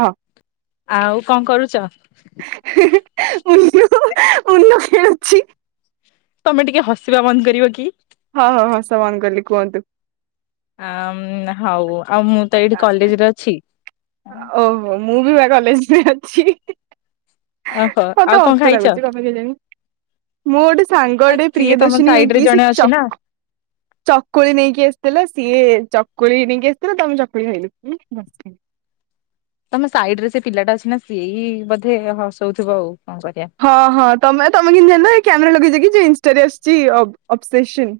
ହଁ। ଆଉ କଣ କରୁଚ? ଉନ ଉନ ଖେଳୁଛି। ତମେ ଟିକେ ହସିବା ବନ୍ଦ କରିବ କି? ହଁ ହଁ ହସ ବନ୍ଦ କଲି କୁହନ୍ତୁ। ଆ ହଉ ଆଉ ମୁଁ ତ ଏଇଠି କଲେଜରେ ଅଛି। ଓହୋ ମୁଁ ବି ବା କଲେଜରେ ଅ [inaudible] ଓହୋ ଆଉ କଣ ଖାଇଚ? ମୁଁ ଗୋଟେ ସାଙ୍ଗଟେ ତମ ପ୍ରିୟଦର୍ଶନୀ ସାଇଡ ରେ କହିକି ସେ ଜଣେ ଅଛି ଚ ନା। ଚକୁଳି ନେଇକି ଆସିଥିଲା ସିଏ ଚକୁଳି ନେଇକି ଆସିଥିଲା ତ ଆମେ ଚକୁଳି ଖାଇଲୁ। ତମେ ସାଇଡରେ ସେ ପିଲାଟା ଅଛି ନା ସିଏ ହିଁ ବୋଧେ ହସଉଥିବ ଆଉ। କଣ କରିବା। ହଁ ହଁ ତମେ ତମେ କେମିତି ଜାଣିଲ କ୍ୟାମେରା ଲଗେଇଛ କି? ଇଂଷ୍ଟା ଆସୁଚି ଅବ ଅବସେସନ୍।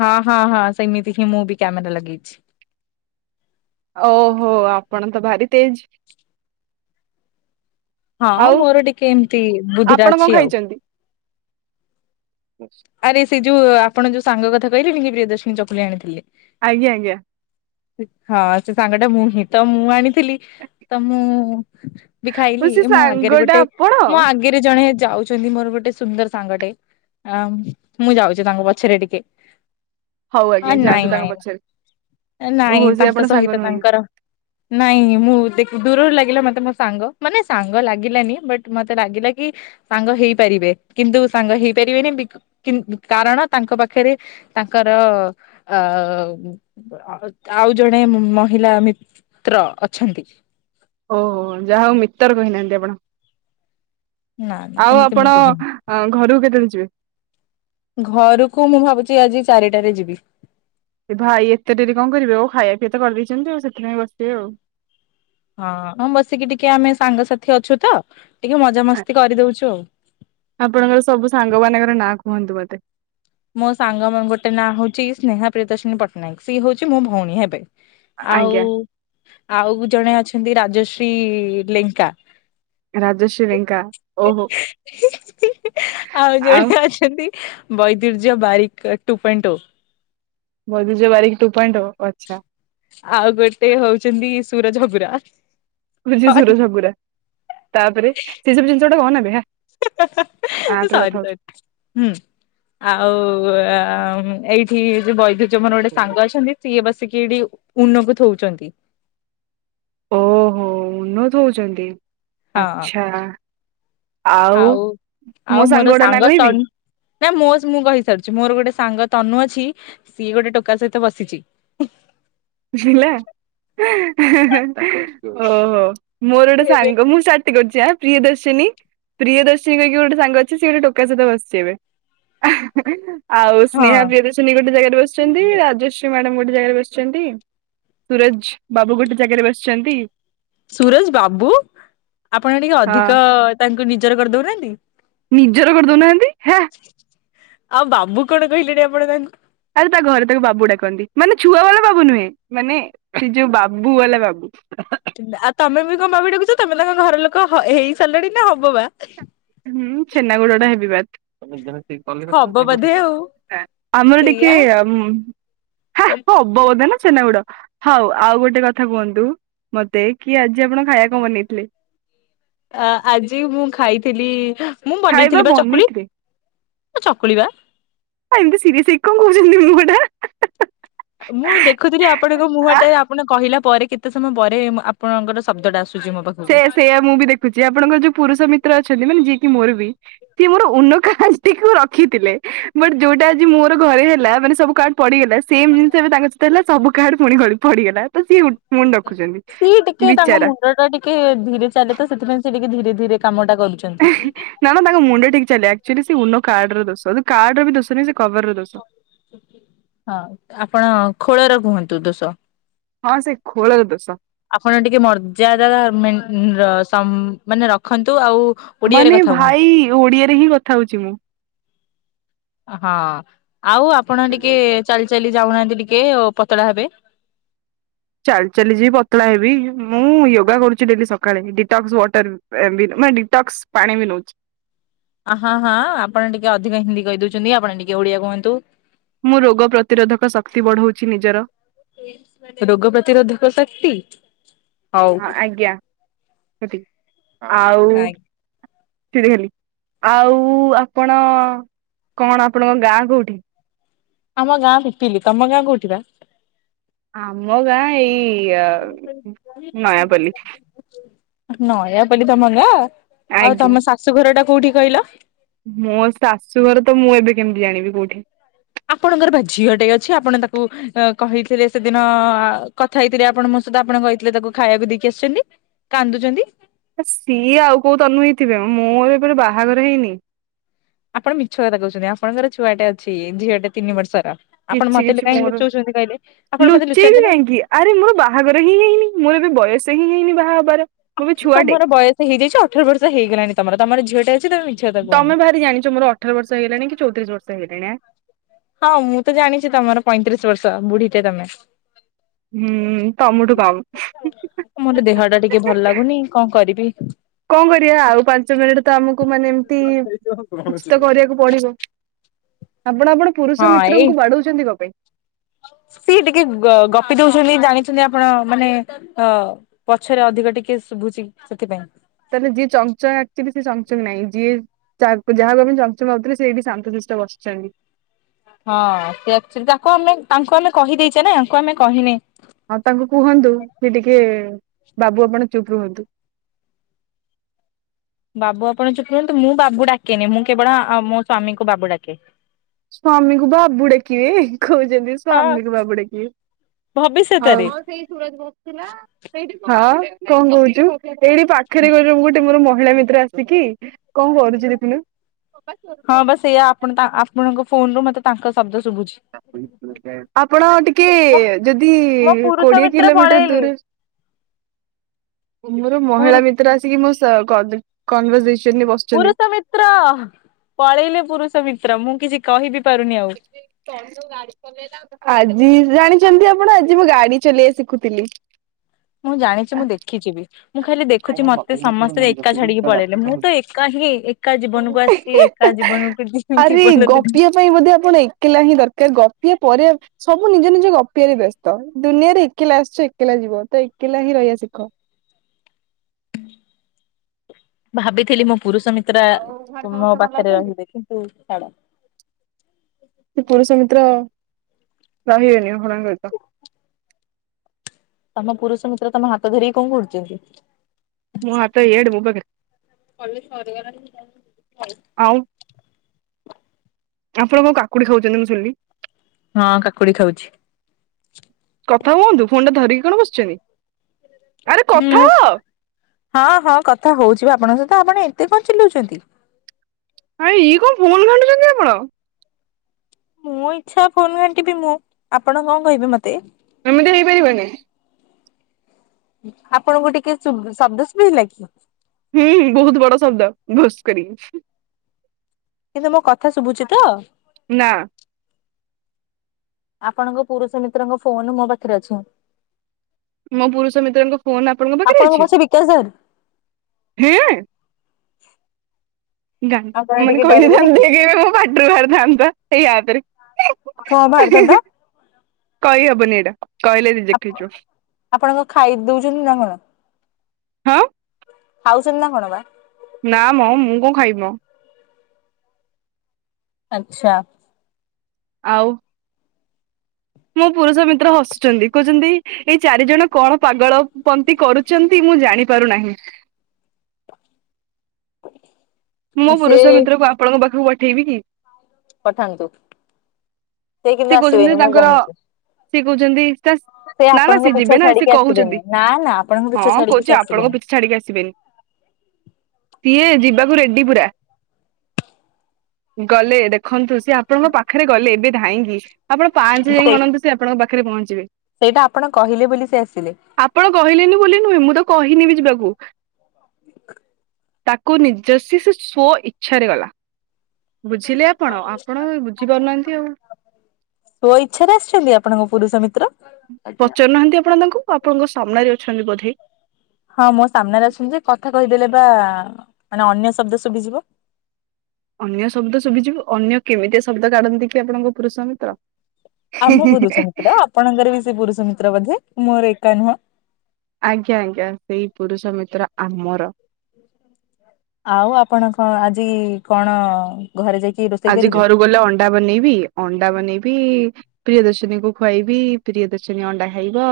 ହଁ ହଁ ହଁ ସେମିତି ହିଁ ମୁଁ ବି କ୍ୟାମେରା ଲଗେଇଛି। ଓହୋ ଆପଣ ତ ଭାରି ତେଜ୍। ହଁ ମୋର ଟିକେ ଏମିତି ବୁଦ୍ଧିଟା ଆପଣ କଣ ଅଛି ଆଉ। ଖାଇଛନ୍ତି? ଆରେ ସେ ଯଉ ଆପଣ ଯୋଉ ସାଙ୍ଗକଥା କହିଲେନି କି ପ୍ରିୟଦର୍ଶିନୀ ଚକୁଲି ଆଣିଥିଲେ। ଆଜ୍ଞା ଆଜ୍ଞା। ହଁ ସେ ସାଙ୍ଗଟା ମୁଁ ହିଁ ତ ମୁଁ ଆଣିଥିଲି ତ ମୁଁ ବି ଓ ଖାଇଲି ସେ ମୋ ଆଗରେ ସାଙ୍ଗଟା ଗୋଟେ ଆପଣ? ମୋ ଆଗରେ ଜଣେ ଯାଉଛନ୍ତି ମୋର ଗୋଟେ ସୁନ୍ଦର ସାଙ୍ଗଟେ ଆ ମୁଁ ଯାଉଚି ତାଙ୍କ ପଛରେ ଟିକେ। ହଉ ହ ଆଜ୍ଞା ନାଇଁ ଯାଆନ୍ତୁ ତାଙ୍କ ନାଇଁ। ପଛରେ ନାଇଁ ଓହୋ ସେ ଆପଣ ତାଙ୍କ ସାଙ୍ଗ ସହିତ ନୁହଁନ୍ତି ତାଙ୍କର ନାଇଁ ମୁଁ ଦେଖି ଦୂରରୁ ଲାଗ ଲାଗିଲା ମତେ ମୋ ସାଙ୍ଗ ମାନେ ସାଙ୍ଗ ଲାଗିଲାନି, ବଟ୍ ମତେ ଲାଗିଲା କି ସାଙ୍ଗ ହେଇପାରିବେ କିନ୍ତୁ ସାଙ୍ଗ ହେଇପାରିବେନି ବିକ କିନ୍ କାରଣ ତାଙ୍କ ପାଖରେ ତାଙ୍କରଅଅ ଆଉ ଜଣେ ମହିଲା ମିତ୍ର ଅଛନ୍ତି। ଓହୋଃ ଯାହା ହଉ ମିତର୍ କହିନାହାନ୍ତି ଆପଣ। ନା ନା ଆଉ ସେମିତି ଆପଣ ମୁଁ କୁହେନି, ଘରକୁ କେତେବେଳେ ଯିବେ ଘରକୁ ମୁଁ ଭାବୁଛି ଆଜି। ଚାରିଟାରେ ଯିବି। ଭାଇ ଏତେ ଡେରି କଣ କରିବେ ଓ ଖାଇବା ପିଇବା ତ କରିଦେଇଛନ୍ତି ଆଉ ସେଥିପାଇଁ ବସିଥିବେ ଆଉ। ହଁ, ହଁ ବସିକି ଟିକେ ଆମେ ସାଙ୍ଗସାଥି ଅଛୁ ତ। ଟିକେ ମଜାମସ୍ତି କରିଦଉଛୁ ଆଉ। ଆପଣଙ୍କର ସବୁ ସାଙ୍ଗ ମାନଙ୍କର ନାଁ କୁହନ୍ତୁ ମତେ। ମୋ ସାଙ୍ଗ ଗୋଟେ ନାଁ ହଉଛି ସ୍ନେହା ପ୍ରିୟଦର୍ଶିନୀ ପଟ୍ଟନାୟକ ସିଏ ହଉଛି ମୋ ଭଉଣୀ ହେବେ। ଆଉ ଆଜ୍ଞା ଆଉ ଜଣେ ଅଛନ୍ତି ରାଜଶ୍ରୀ ଲେଙ୍କା। ରାଜଶ୍ରୀ ଲେଙ୍କା ଓହୋ ଆଉ। ବୈବ୍ Surya Barik two point two. [unintelligible] Barik two point ଓ ଆଚ୍ଛା। ଆଉ ଗୋଟେ ହଉଛନ୍ତି ସୁରଜ ହଗୁରା। [unintelligible] ହଗୁରା ତାପରେ ସେ ସବୁ ଜିନିଷ। [inaudible] ହେଁ ହେଁ ହେଁ ଆପରେ କଥା ସରି ହଉଛୁ ସରି ହୁଁ ଆଉ ଉଁ ଉଁ ଏଇଠି। [unintelligible] [inaudible] ଯୋଉମାନେ ଗୋଟେ ସାଙ୍ଗ ଅଛନ୍ତି ସିଏ ବସ୍। [unintelligible] ଥୋଉଛନ୍ତି। ଓହୋଃ ଉନ୍ନତ ହଉଛନ୍ତି। ହଁଅଅ ଆଚ୍ଛା ଆଉ ମୋ ଆଉ ମୋର ଗୁଡା ନା ସାଙ୍ଗ କହିବି ତନ୍ ନାଇଁ ମୋ ମୁଁ କହିସାରିଛି ମୋର ଗୋଟେ ସାଙ୍ଗ। ତନୁ ଅଛି ସିଏ ଗୋଟେ ଟୋକା ସହିତ ବସିଛି ହୁଁ। ହେଲା। [unintelligible] ହେଁ ହେଁ। [inaudible] ଓହୋଃ ମୋର ଗୋଟେ ଏବେ ସାଙ୍ଗ ମୁଁ ସା ରୋଜା ପ୍ରିୟଦର୍ଶିନୀ, ପ୍ରିୟଦର୍ଶିନୀ କହିକି ଗୋଟେ ସାଙ୍ଗ ଅଛି ସିଏ ଗୋଟେ ଟୋକା ସହିତ ବସିିଛି ଏବେ। [unintelligible] ଆଉ ହଁ ସ୍ନେହା ପ୍ରିୟଦର୍ଶିନୀ ଗୋଟେ ଜାଗାରେ ବସିଛନ୍ତି ରାଜଶ୍ରୀ ମ୍ୟାଡ଼ାମ ଗୋ ଗୋଟେ ଜାଗାରେ ବସିଛନ୍ତି। ସୁରଜ୍ ବାବୁ ଗୋଟେ ଜାଗାରେ ବସିଛନ୍ତି। ସୁରଜ ବାବୁ ଆପଣ ଟିକେ ହଁ ଅଧିକ ତାଙ୍କୁ ନି ନିଜର କରିଦଉନାହାନ୍ତି। ନିଜର କରିଦଉନାହାନ୍ତି ହେ। ଆଉ ବାବୁ କଣ କହିଲେଣି ଆପଣ ତାଙ୍କୁ। ଆଉ ତା ଘରେ ତାକୁ ବାବୁ ଡାକନ୍ତି ମାନେ। ଛୁଆ ବାଲା ବାବୁ ନୁହେଁ ମାନେ ସେ ଯୋଉ ବାବୁ ବାଲା ବାବୁ। ଆଉ ତମେ ବି କଣ ବାବୁ ଡାକୁୁଛ ତମେ ତାଙ୍କ ଘର ଲୋକ ହେଇ ସାରିଲାଣି ନା ହବ ବା? ହୁଁ ଛେନାଗୋଡ ଟା ହେବି ବା? ହବ ବୋଧେ ଆଉ ଆମର ଟିକେ ସେଇଆ ଉଁ ହା ଓ ହବ ବୋଧେ ନା ଛେନାଗୁଡ। ହଉ ଆଉ ଗୋଟେ କଥା କୁହନ୍ତୁ ମତେ କି ଆଜି ଆପଣ ଖାଇବା କଣ ବନେଇଥିଲେ? ଅ ଆଜି ମୁଁ ଖାଇଥିଲି ହାଁ ମୁଁ ଖାଇବା ବନେଇଥିଲି ବା ଚକୁଳି ବନେଇଥିଲେ ଚକୁଳିିବା ଆ ଏମିତି ସିରିୟସ ହେଇକି କଣ କହୁଛନ୍ତି ମୁଁ ମେଣ୍ଢା। ମୁଁ ଦେଖୁଥିଲି ଆପଣଙ୍କ ମୁହଁ ଆ ଟା ଆପଣ କହିଲା ପରେ କେତେ ସମୟ ପରେ ଆପଣଙ୍କର ଶବ୍ଦଟା ଆସୁ ସେ ସେୟା ମୁଁ ବି ଦେଖୁଛି ଆପଣଙ୍କର ଯୋଉ ପୁରୁଷ ମିତ୍ର ଅଛନ୍ତି ମାନେ କି ମୋର ବି ସିଏ ମୋର ଉନ କାର୍ କୁ ରଖିଥିଲେ ବଟ ଯୋଉଟା ଆଜି ମୋର ଘରେ ହେଲା ମାନେ ସବୁ କାର୍ଡ ପଡିଗଲା। ସେମ ଜିନିଷ ଏବେ ତାଙ୍କହିତ ହେଲା ସବୁ କାଡ ପୁଣି ଗାଳି ପଡ଼ିିଗଲା। ତ ସିଏ ମୁଣି ରଖୁଛନ୍ତି ସିଏ ଟିକେ ତାଙ୍କ ବିଚାରା ମୁଣ୍ଡ ଟା ଟିକେ ଧୀରେ ଚାଲେ ତ ସେଥିାଇଁ ସେ ଟିକେ ଧୀରେ ଧୀରେ କାମଟା ନା ନା ତାଙ୍କ ମୁଣ୍ଡେ ଠିକ ଚାଲେଚୁଆଲି ସେ ମୁଣ୍ଡ କାର୍ଡର ଦଶୋ କାର୍ଡରେ ବି ଦଶୋନି ସେ କଭର ର ଦୋଷ। ହଁ ଆପଣ ଖୋଳର କୁହନ୍ତୁ। ତୁ ଦୋଷ। ହଁ ସେଇ ଖୋଳର ଦୋଷ। ଆପଣ ଟିକେ ମର୍ଯ୍ୟାଦା ମାନେ ରଖନ୍ତୁ ଆଉ ଓଡିଆରେ ମାନେ କଥା କୁହନ୍ତୁ ଭାଇ ଓଡିଆରେ ହିଁ କଥା ହଉଛି ମୁଁ? ହଁ। ଆଉ ଆପଣ ଟିକେ ଚାଲି ଚାଲି ଯାଉନାହାନ୍ତି ଟି କେଓ ପତଳା ହେବେ? ଚାଲି ଚାଲି ଯିବି ପତଳା ହେବି ମୁଁ ଯୋଗା କରୁଛି ଡେ ସକାଳେ ଡିଟକ୍ସ ୱାଟରେ ପାଣି ନଉଛି। ହଁ ହଁ ଆପଣ ଟିକେ ଅଧିକ ହିନ୍ଦୀ କହିଦଉଛନ୍ତି ଆପଣ ଟିକେ ଓଡିଆ କୁହନ୍ତୁ। ମୁଁ ରୋଗ ପ୍ରତିରୋଧକ ଶକ୍ତି ବଢାଉଛି ନିଜର। ଅତି। ହଁ ଆଜ୍ଞା। ସେଠି ଆଉ ଆଜ୍ଞା। ସେ ଦେଖି ଆଉ ଆପଣ କଣ ଆପଣଙ୍କ ଗାଁ କୋଉଠି? ଆମ ଗା ବିଟିଲ ତମ ଗା କଟକର ଆମ ଗାଁ ଏଇ ନୟାପଲ୍ଲୀ। ନୟାପଲ୍ଲୀ ତମ ଗାଁ? ଆଉ ଆଜ୍ଞା। ତମ ଶାଶୁ ଘର ଟା କୋଉଠି କହିଲ? ମୋ ଶାଶୁଘର ତ ମୁଁ ଏବେ କେମିତି ଜାଣିବି କୋଉଠି। ଆପଣଙ୍କର ବା ଝିଅ ଟେ ଅଛି ଆପଣ ତାକୁ କହିଥିଲେ ସେଦିନ କଥା ହେଇଥିଲେ ଆପଣ ମୋ ସହିତ ଆପଣ କହିଥିଲେ ତାକୁ ଖାଇବାକୁ ଦେଇକି ଆସିଛନ୍ତି କାନ୍ଦୁଛନ୍ତି। ମୋର ବାହାଘର ହେଇନି। ଆପଣ ମିଛ କଥା କହୁଛନ୍ତି ଆପଣଙ୍କର ଛୁଆଟେ ଅଛି ଝିଅଟେ ତିନି ବର୍ଷର। ଆପଣ କିଛି ମତେ କିଛି କାହିଁ ମୋର ଲୁଚଉଛନ୍ତି କହିଲେ ଆପଣ ମତେ ଲୁଚେଇବି ଲୁଚାନ୍ତନି। କାହିଁକି ଆରେ ମୋର ବାହାଘର ହିଁ ହେଇନି ମୋର ଏ ବି ବୟସ ହିଁ ହେଇନି ବା ହଁ ବର ତମର ବୟସ ହେଇଯାଇଛି ଅଠର ବର୍ଷ ହେଇଗଲାଣି ତମର ତମର ଝିଅ ଟେ ତମେ ଭାରି ଜାଣିଛ ମୋର ଅଠର ବର୍ଷ ହେଇଗଲାଣି କି ଚଉତିରିଶ ବର୍ଷ ହେଇଗଲାଣି ଆଁ। ହଁ ମୁଁ ତ ଜାଣିଛି ତମର ପଇଁତିରିଶ ବର୍ଷ ବୁଢୀଟେ ତମେ। ହୁଁ। ତମଠୁ କମ୍। ମୋର ତ ଦେହ ଟା ଟିକେ ଭଲ ଲାଗୁନି କଣ କରି ବି କଣ କରିବା ଆଉ ପାଞ୍ଚ ମିନିଟ ତ ଆମକୁ ମାନେ ଏମତି କିଛି ତ କରିବାକୁ ପଡିବ ଆପଣ ଆପଣ ପୁରୁଷ ହଁ ଏଇ ମିତ୍ରଙ୍କୁ ବାଡଉଛନ୍ତି କଣ ପାଇଁ ସିଏ ଟିକେ ଗପି ଦଉଛନ୍ତି ଜାଣି ଛନ୍ତି ଆପଣ ମାନେ ଅ ପଛରେ ଅଧିକ ଟିକେ ଶୁଭୁଛି ସେଥିପାଇଁ। ତାହେଲେ ଯିଏ ଚଞ୍ଚଚଙ୍ଗା ଆକ୍ଚୁଆଲି ସିଏ ଚଞ୍ଚଚଙ୍ଗ ନାହିଁ ଯିଏ ଯାହାକୁ ଯାହା ଭାବେ ଚଞ୍ଚଚଙ୍ଗ ଭାବୁଥିଲେ ସେ ବି ଶାନ୍ତସିଷ୍ଟ ବସିଛନ୍ତି। ହଁ ସେ ଅକ୍ଚୁଆଲି ତାଙ୍କୁ ଆମେ ତାଙ୍କୁ ଆମେ କହିଦେଇଛେ ୟାଙ୍କୁ ଆମେ କହିନେ। ଆଉ ତାଙ୍କୁ କୁହନ୍ତୁ କି ଟିକେ ବାବୁ ଆପଣ ଚୁପ ରୁହନ୍ତୁ। ବାବୁ ଆପଣ ଚୁପ୍ ରୁହନ୍ତୁ ମୁଁ ବାବୁ ଡାକେନି ମୁଁ କେବଳ ମୋ ସ୍ଵାମୀଙ୍କୁ ବାବୁ ଡାକେ। ସ୍ଵାମୀକୁ ବାବୁ ଡାକିବେ କହୁଛନ୍ତି ହଁ ସ୍ଵାମୀକୁ ବାବୁ ଡାକିବେ ହଉ ଭବିଷ୍ୟତରେ [unintelligible] ହଁ। କଣ କହୁଛୁ? ଏଇଠି ପାଖରେ [unintelligible] ଗୋଟେ ମୋର ମହିଳା ମିତ୍ର ଆସିକି କଣ କରୁଛି ଦେଖୁନୁ ହଁ ବାସ ଏଇଆ ଆପଣ ତ ଆପଣଙ୍କ ଫୋନ ରୁ ମତେ ତାଙ୍କ ଶବ୍ଦ ଶୁଭୁଛି [unintelligible] ଆପଣ ଟିକେ ଯଦି ମୋ ପୁରୁଷ କୋଡିଏ ମିତ୍ର କିଲୋମିଟର ପଳେଇଲେ ଦୂର ମୋର ପୁରୁ ମହିଳା ମିତ୍ର ଆସିକି ମୋ [unintelligible] କଂଗ୍ରେଜେସ ପୁରୁଷ ମିତ୍ର ପଳେଇଲେ ପୁରୁଷ ମିତ୍ର ମୁଁ କିଛି କହିବି ପାରୁନି ଆଉ [unintelligible] ଆ ଜି ଜାଣିଛନ୍ତି ଆପଣ, ଆଜି ମୁଁ ଗାଡି ଚଲେଇବା ଶିଖୁଥିଲି। ମୁଁ ଜାଣିଛି ମୁଁ ଦେଖିଛି ବି। ମୁଁ ଖାଲି ଦେଖୁଛି ମତେ ସମସ୍ତେ ଏକା ଛାଡିକି ପଳେଇଲେ। ମୁଁ ତ ଏକା ହିଁ ଏକା ଜୀବନକୁ ଆସିଛି, ଏକା ଜୀବନକୁ ଯିବି। [unintelligible] ଏକଲା ହିଁ ଦରକାର ଗପିବା ପରେ ସବୁ ନିଜ ନିଜ ଗପିବାରେ ବ୍ୟସ୍ତ। ଦୁନିଆରେ ଏକଲା ଆସିଛ ଏକଲା ଯିବ ତ ଏକଲା ହିଁ ରହିବା ଶିଖ। ଭାବିଥିଲି ମୋ ପୁରୁଷ ମିତ୍ରା ତ ମୋ ପାଖରେ ରହିବେ କିନ୍ତୁ ଛାଡ। ରହିିବେନି [unintelligible] ତମ ପୁରୁଷ ମିତ୍ର ତମ ହାତ ଧରିକି କଣ କରୁଛନ୍ତି? ମୋ ହାତ ଇଆଡ଼େ ମୋ ପାଖରେ। ପୋଲିସ [unintelligible] ଆଉ ଆପଣ କଣ କାକୁଡି ଖାଉଛନ୍ତି ମୁଁ ଶୁିଣିଲି। ହଁ କାକୁଡି ଖାଉଛି। କଥା ହୁଅନ୍ତୁ ଫୋନ ଟା ଧରିକି କଣ ବସିଛନ୍ତି। ଆରେ ହଁ କଥା ହ ହଁ ହଁ କଥା ହଉଛି ଆପଣଙ୍କ ସହି ତ ଆପଣ ଏତେ କଣ ଚିଲଉଛନ୍ତି? ଆ ଇଏ କଣ ଫୋନ ଘାଣ୍ଟୁଛନ୍ତି ଆପଣ। ମୁଁ ଇଚ୍ଛା ଫୋନ ଘଣ୍ଟିବି ମୁଁ। ଆପଣ କଣ କହିବେ ମତେ। ଏମିତି ହେଇପାରିବନି। ଆପଣଙ୍କୁ ଟିକେ ଶୁବ୍ ଶବ୍ଦ ଶୁଭିଲା କି? ହୁଁ ବହୁତ ବଡ଼ ଶବ୍ଦ ଭୁସ୍ କରିକି। କିନ୍ତୁ ମୋ କଥା ଶୁଭୁଛି ତ? ନା। ଆପଣଙ୍କ ପୁରୁଷ ମିତ୍ରଙ୍କ ଫୋନ ମୋ ପାଖରେ ଅଛି। ମୋ ପୁରୁଷ ମିତ୍ରଙ୍କ ଫୋନ ଆପଣଙ୍କ ପାଖରେ ଅଛି। ପଛେ ବିକାଶ ଧର ହେ ଗା ଆପଣ ମାନେ ଟିକେ ଡରିବେନି କହିଦେଇଥାନ୍ତି କି? ଏବେ ଏ ପାଟିରୁ ବାହାରିଥାନ୍ତା ଏ ଆପ୍ ରେ। କଣ ବାହାରିଥାନ୍ତା? କହି ହେବନି ଏଇଟା। କହିଲେ ରିଜେକ୍ଟ ଆପ୍ ହେଇଯିବ ଆପଣଙ୍କ ଖାଇ ଦଉଛନ୍ତି ନା କଣ? ହଁ ଖାଉଛନ୍ତି ନା କଣ ବା? ନା ମ ମୁଁ କଣ ଖାଇବି ମ। ଆଚ୍ଛା। ଆଉ ମୋ ପୁରୁଷ ମିତ୍ର ହସୁଛନ୍ତି କହୁଛନ୍ତି ଏଇ ଚାରି ଜଣ କଣ ପାଗଳ ପନ୍ତିୀ କରୁଛନ୍ତି ମୁଁ ଜାଣି ପାରୁନାହିଁ। ହ ମୋ ପୁରୁଷ ମିତ୍ରକୁ ଆପଣଙ୍କ ପାଖକୁ ପ ଠେଇବି କି? ପଠାନ୍ତୁ। କିନ୍ତୁ ସେ କହୁଛନ୍ତି ଆସିବେନି ମୁଁ ତାଙ୍କର ଜାଣିଛି। ସିଏ କହୁଛନ୍ତି ସେ ସେ ନା ନା ଆପଣଙ୍କ ସି ପିଛା ଯିବେ ନା ସିଏ ଛାଡିକି ଆସିବେନି। କହୁଛନ୍ତି। ନା ନା ଆପଣଙ୍କ ପିଛା ହଁ ଛାଡିକି ସେ କହୁଛି ଆପଣଙ୍କ ଆସିବେନି। ପିଛା ଛାଡିକି ଆସିବେନି। ତିଏ ଯିବାକୁ ରେଡି ପୁରା। ଗଲେ ଦେଖନ୍ତୁ ସିଏ ଆପଣଙ୍କ ପାଖରେ ଗଲେ ଏବେ ଧାଇଁ [unintelligible] ଆପଣ ପାଞ୍ଚ ଯାଇଁ ସେଇ ଗଣନ୍ତୁ ସେ ଆପଣଙ୍କ ପା ପାଖରେ ପହଞ୍ଚିବେ। ସେଇଟା ଆପଣ କହିଲେ ବୋଲି ସେ ଆସିଲେ। ଆପଣ କହିଲେନି ବୋଲି ନୁହେଁ ମୁଁ ତ କହିନି ବି ଯିବାକୁ। [inaudible] ତାକ୍ କୁ ନିଜସି ସେ ସ୍ଵଇ ଚ୍ଛାରି ଗଲା। ବୁଝିଲେ ଆପଣ ଆପଣ ବୁଝିପାରୁନାହାନ୍ତି ଆଉ। ସ୍ଵଇଚ୍ଛାରେ ଆସିଛନ୍ତି ଆପଣଙ୍କ ପୁରୁଷ ମିତ୍ର। ପଚାରୁନାହାଁନ୍ତି ଆପଣ ତାଙ୍କୁ ଆପଣଙ୍କ ସାମ୍ନାରେ ଅଛନ୍ତି ବୋଧେ। ହଁ ମୋ ସାମ୍ନାରେ ଅଛନ୍ତି ଯେ କଥା କହିଦେଲେ ପରା ଆ ମାନେ ଅନ୍ୟ ଶବ୍ଦ ଶୁଭିଯିବ। ଅନ୍ୟ ଶବ୍ଦ ଶୁଭିଯିବ, ଅନ୍ୟ କେମିତି ଶବ୍ଦ କାଢନ୍ତି କି ଆପଣଙ୍କ ପୁରୁଷ ମିତ୍ର। ଆମ ପୁରୁଷ ମିତ୍ର ଆପଣଙ୍କର ବି ସେ ପୁରୁଷ ମିତ୍ର ବୋଧେ ମୋର ଏ କା ନୁହଁ। ଆଜ୍ଞା ଆଜ୍ଞା ସେଇ ପୁରୁଷ ମିତ୍ର ଆମର ଆଉ ଆପଣ କଣ ଆଜି କଣ ଘରେ ଯାଇକି ରୋଷେଇ ଆଜି କରିବେ? ଘରୁକୁ ଗଲେ ଅଣ୍ଡା ବନେଇବି। ଅଣ୍ଡା ବନେଇବି ଇ ପ୍ରିୟଦର୍ଶିନୀକୁ ଖୁଆଇବି ପ୍ରିୟଦର୍ଶିନୀ ଅଣ୍ଡା ଖାଇବ।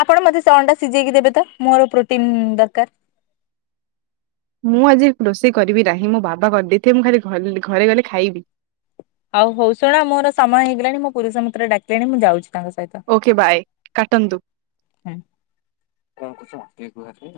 ଆପଣ ମତେ ସେ ଅଣ୍ଡା ସିଝେଇକି ଦେବେ ତ ମୋର ପ୍ରୋଟିନ୍ ଇ ଦରକାର। ମୁଁ ଆଜି ରୋଷେଇ କରିବି ନାହିଁ। ମୋ ବାବା କରିଦେଇଥିବେ। ମୁଁ ଖାଲି ଘରେ ଗଲେ ଖାଇବି। ଆଉ ହଉ ଶୁଣ ମୋର ସମୟ ହେଇଗଲାଣି। ମୋ ପୁରୁଷ ମିତ୍ର ଡାକିଲେଣି ମୁଁ ଯାଉଛି। ତାଙ୍କ ସହିତ ଓକେ ବାଏ କାଟନ୍ତୁ। ହୁଁ।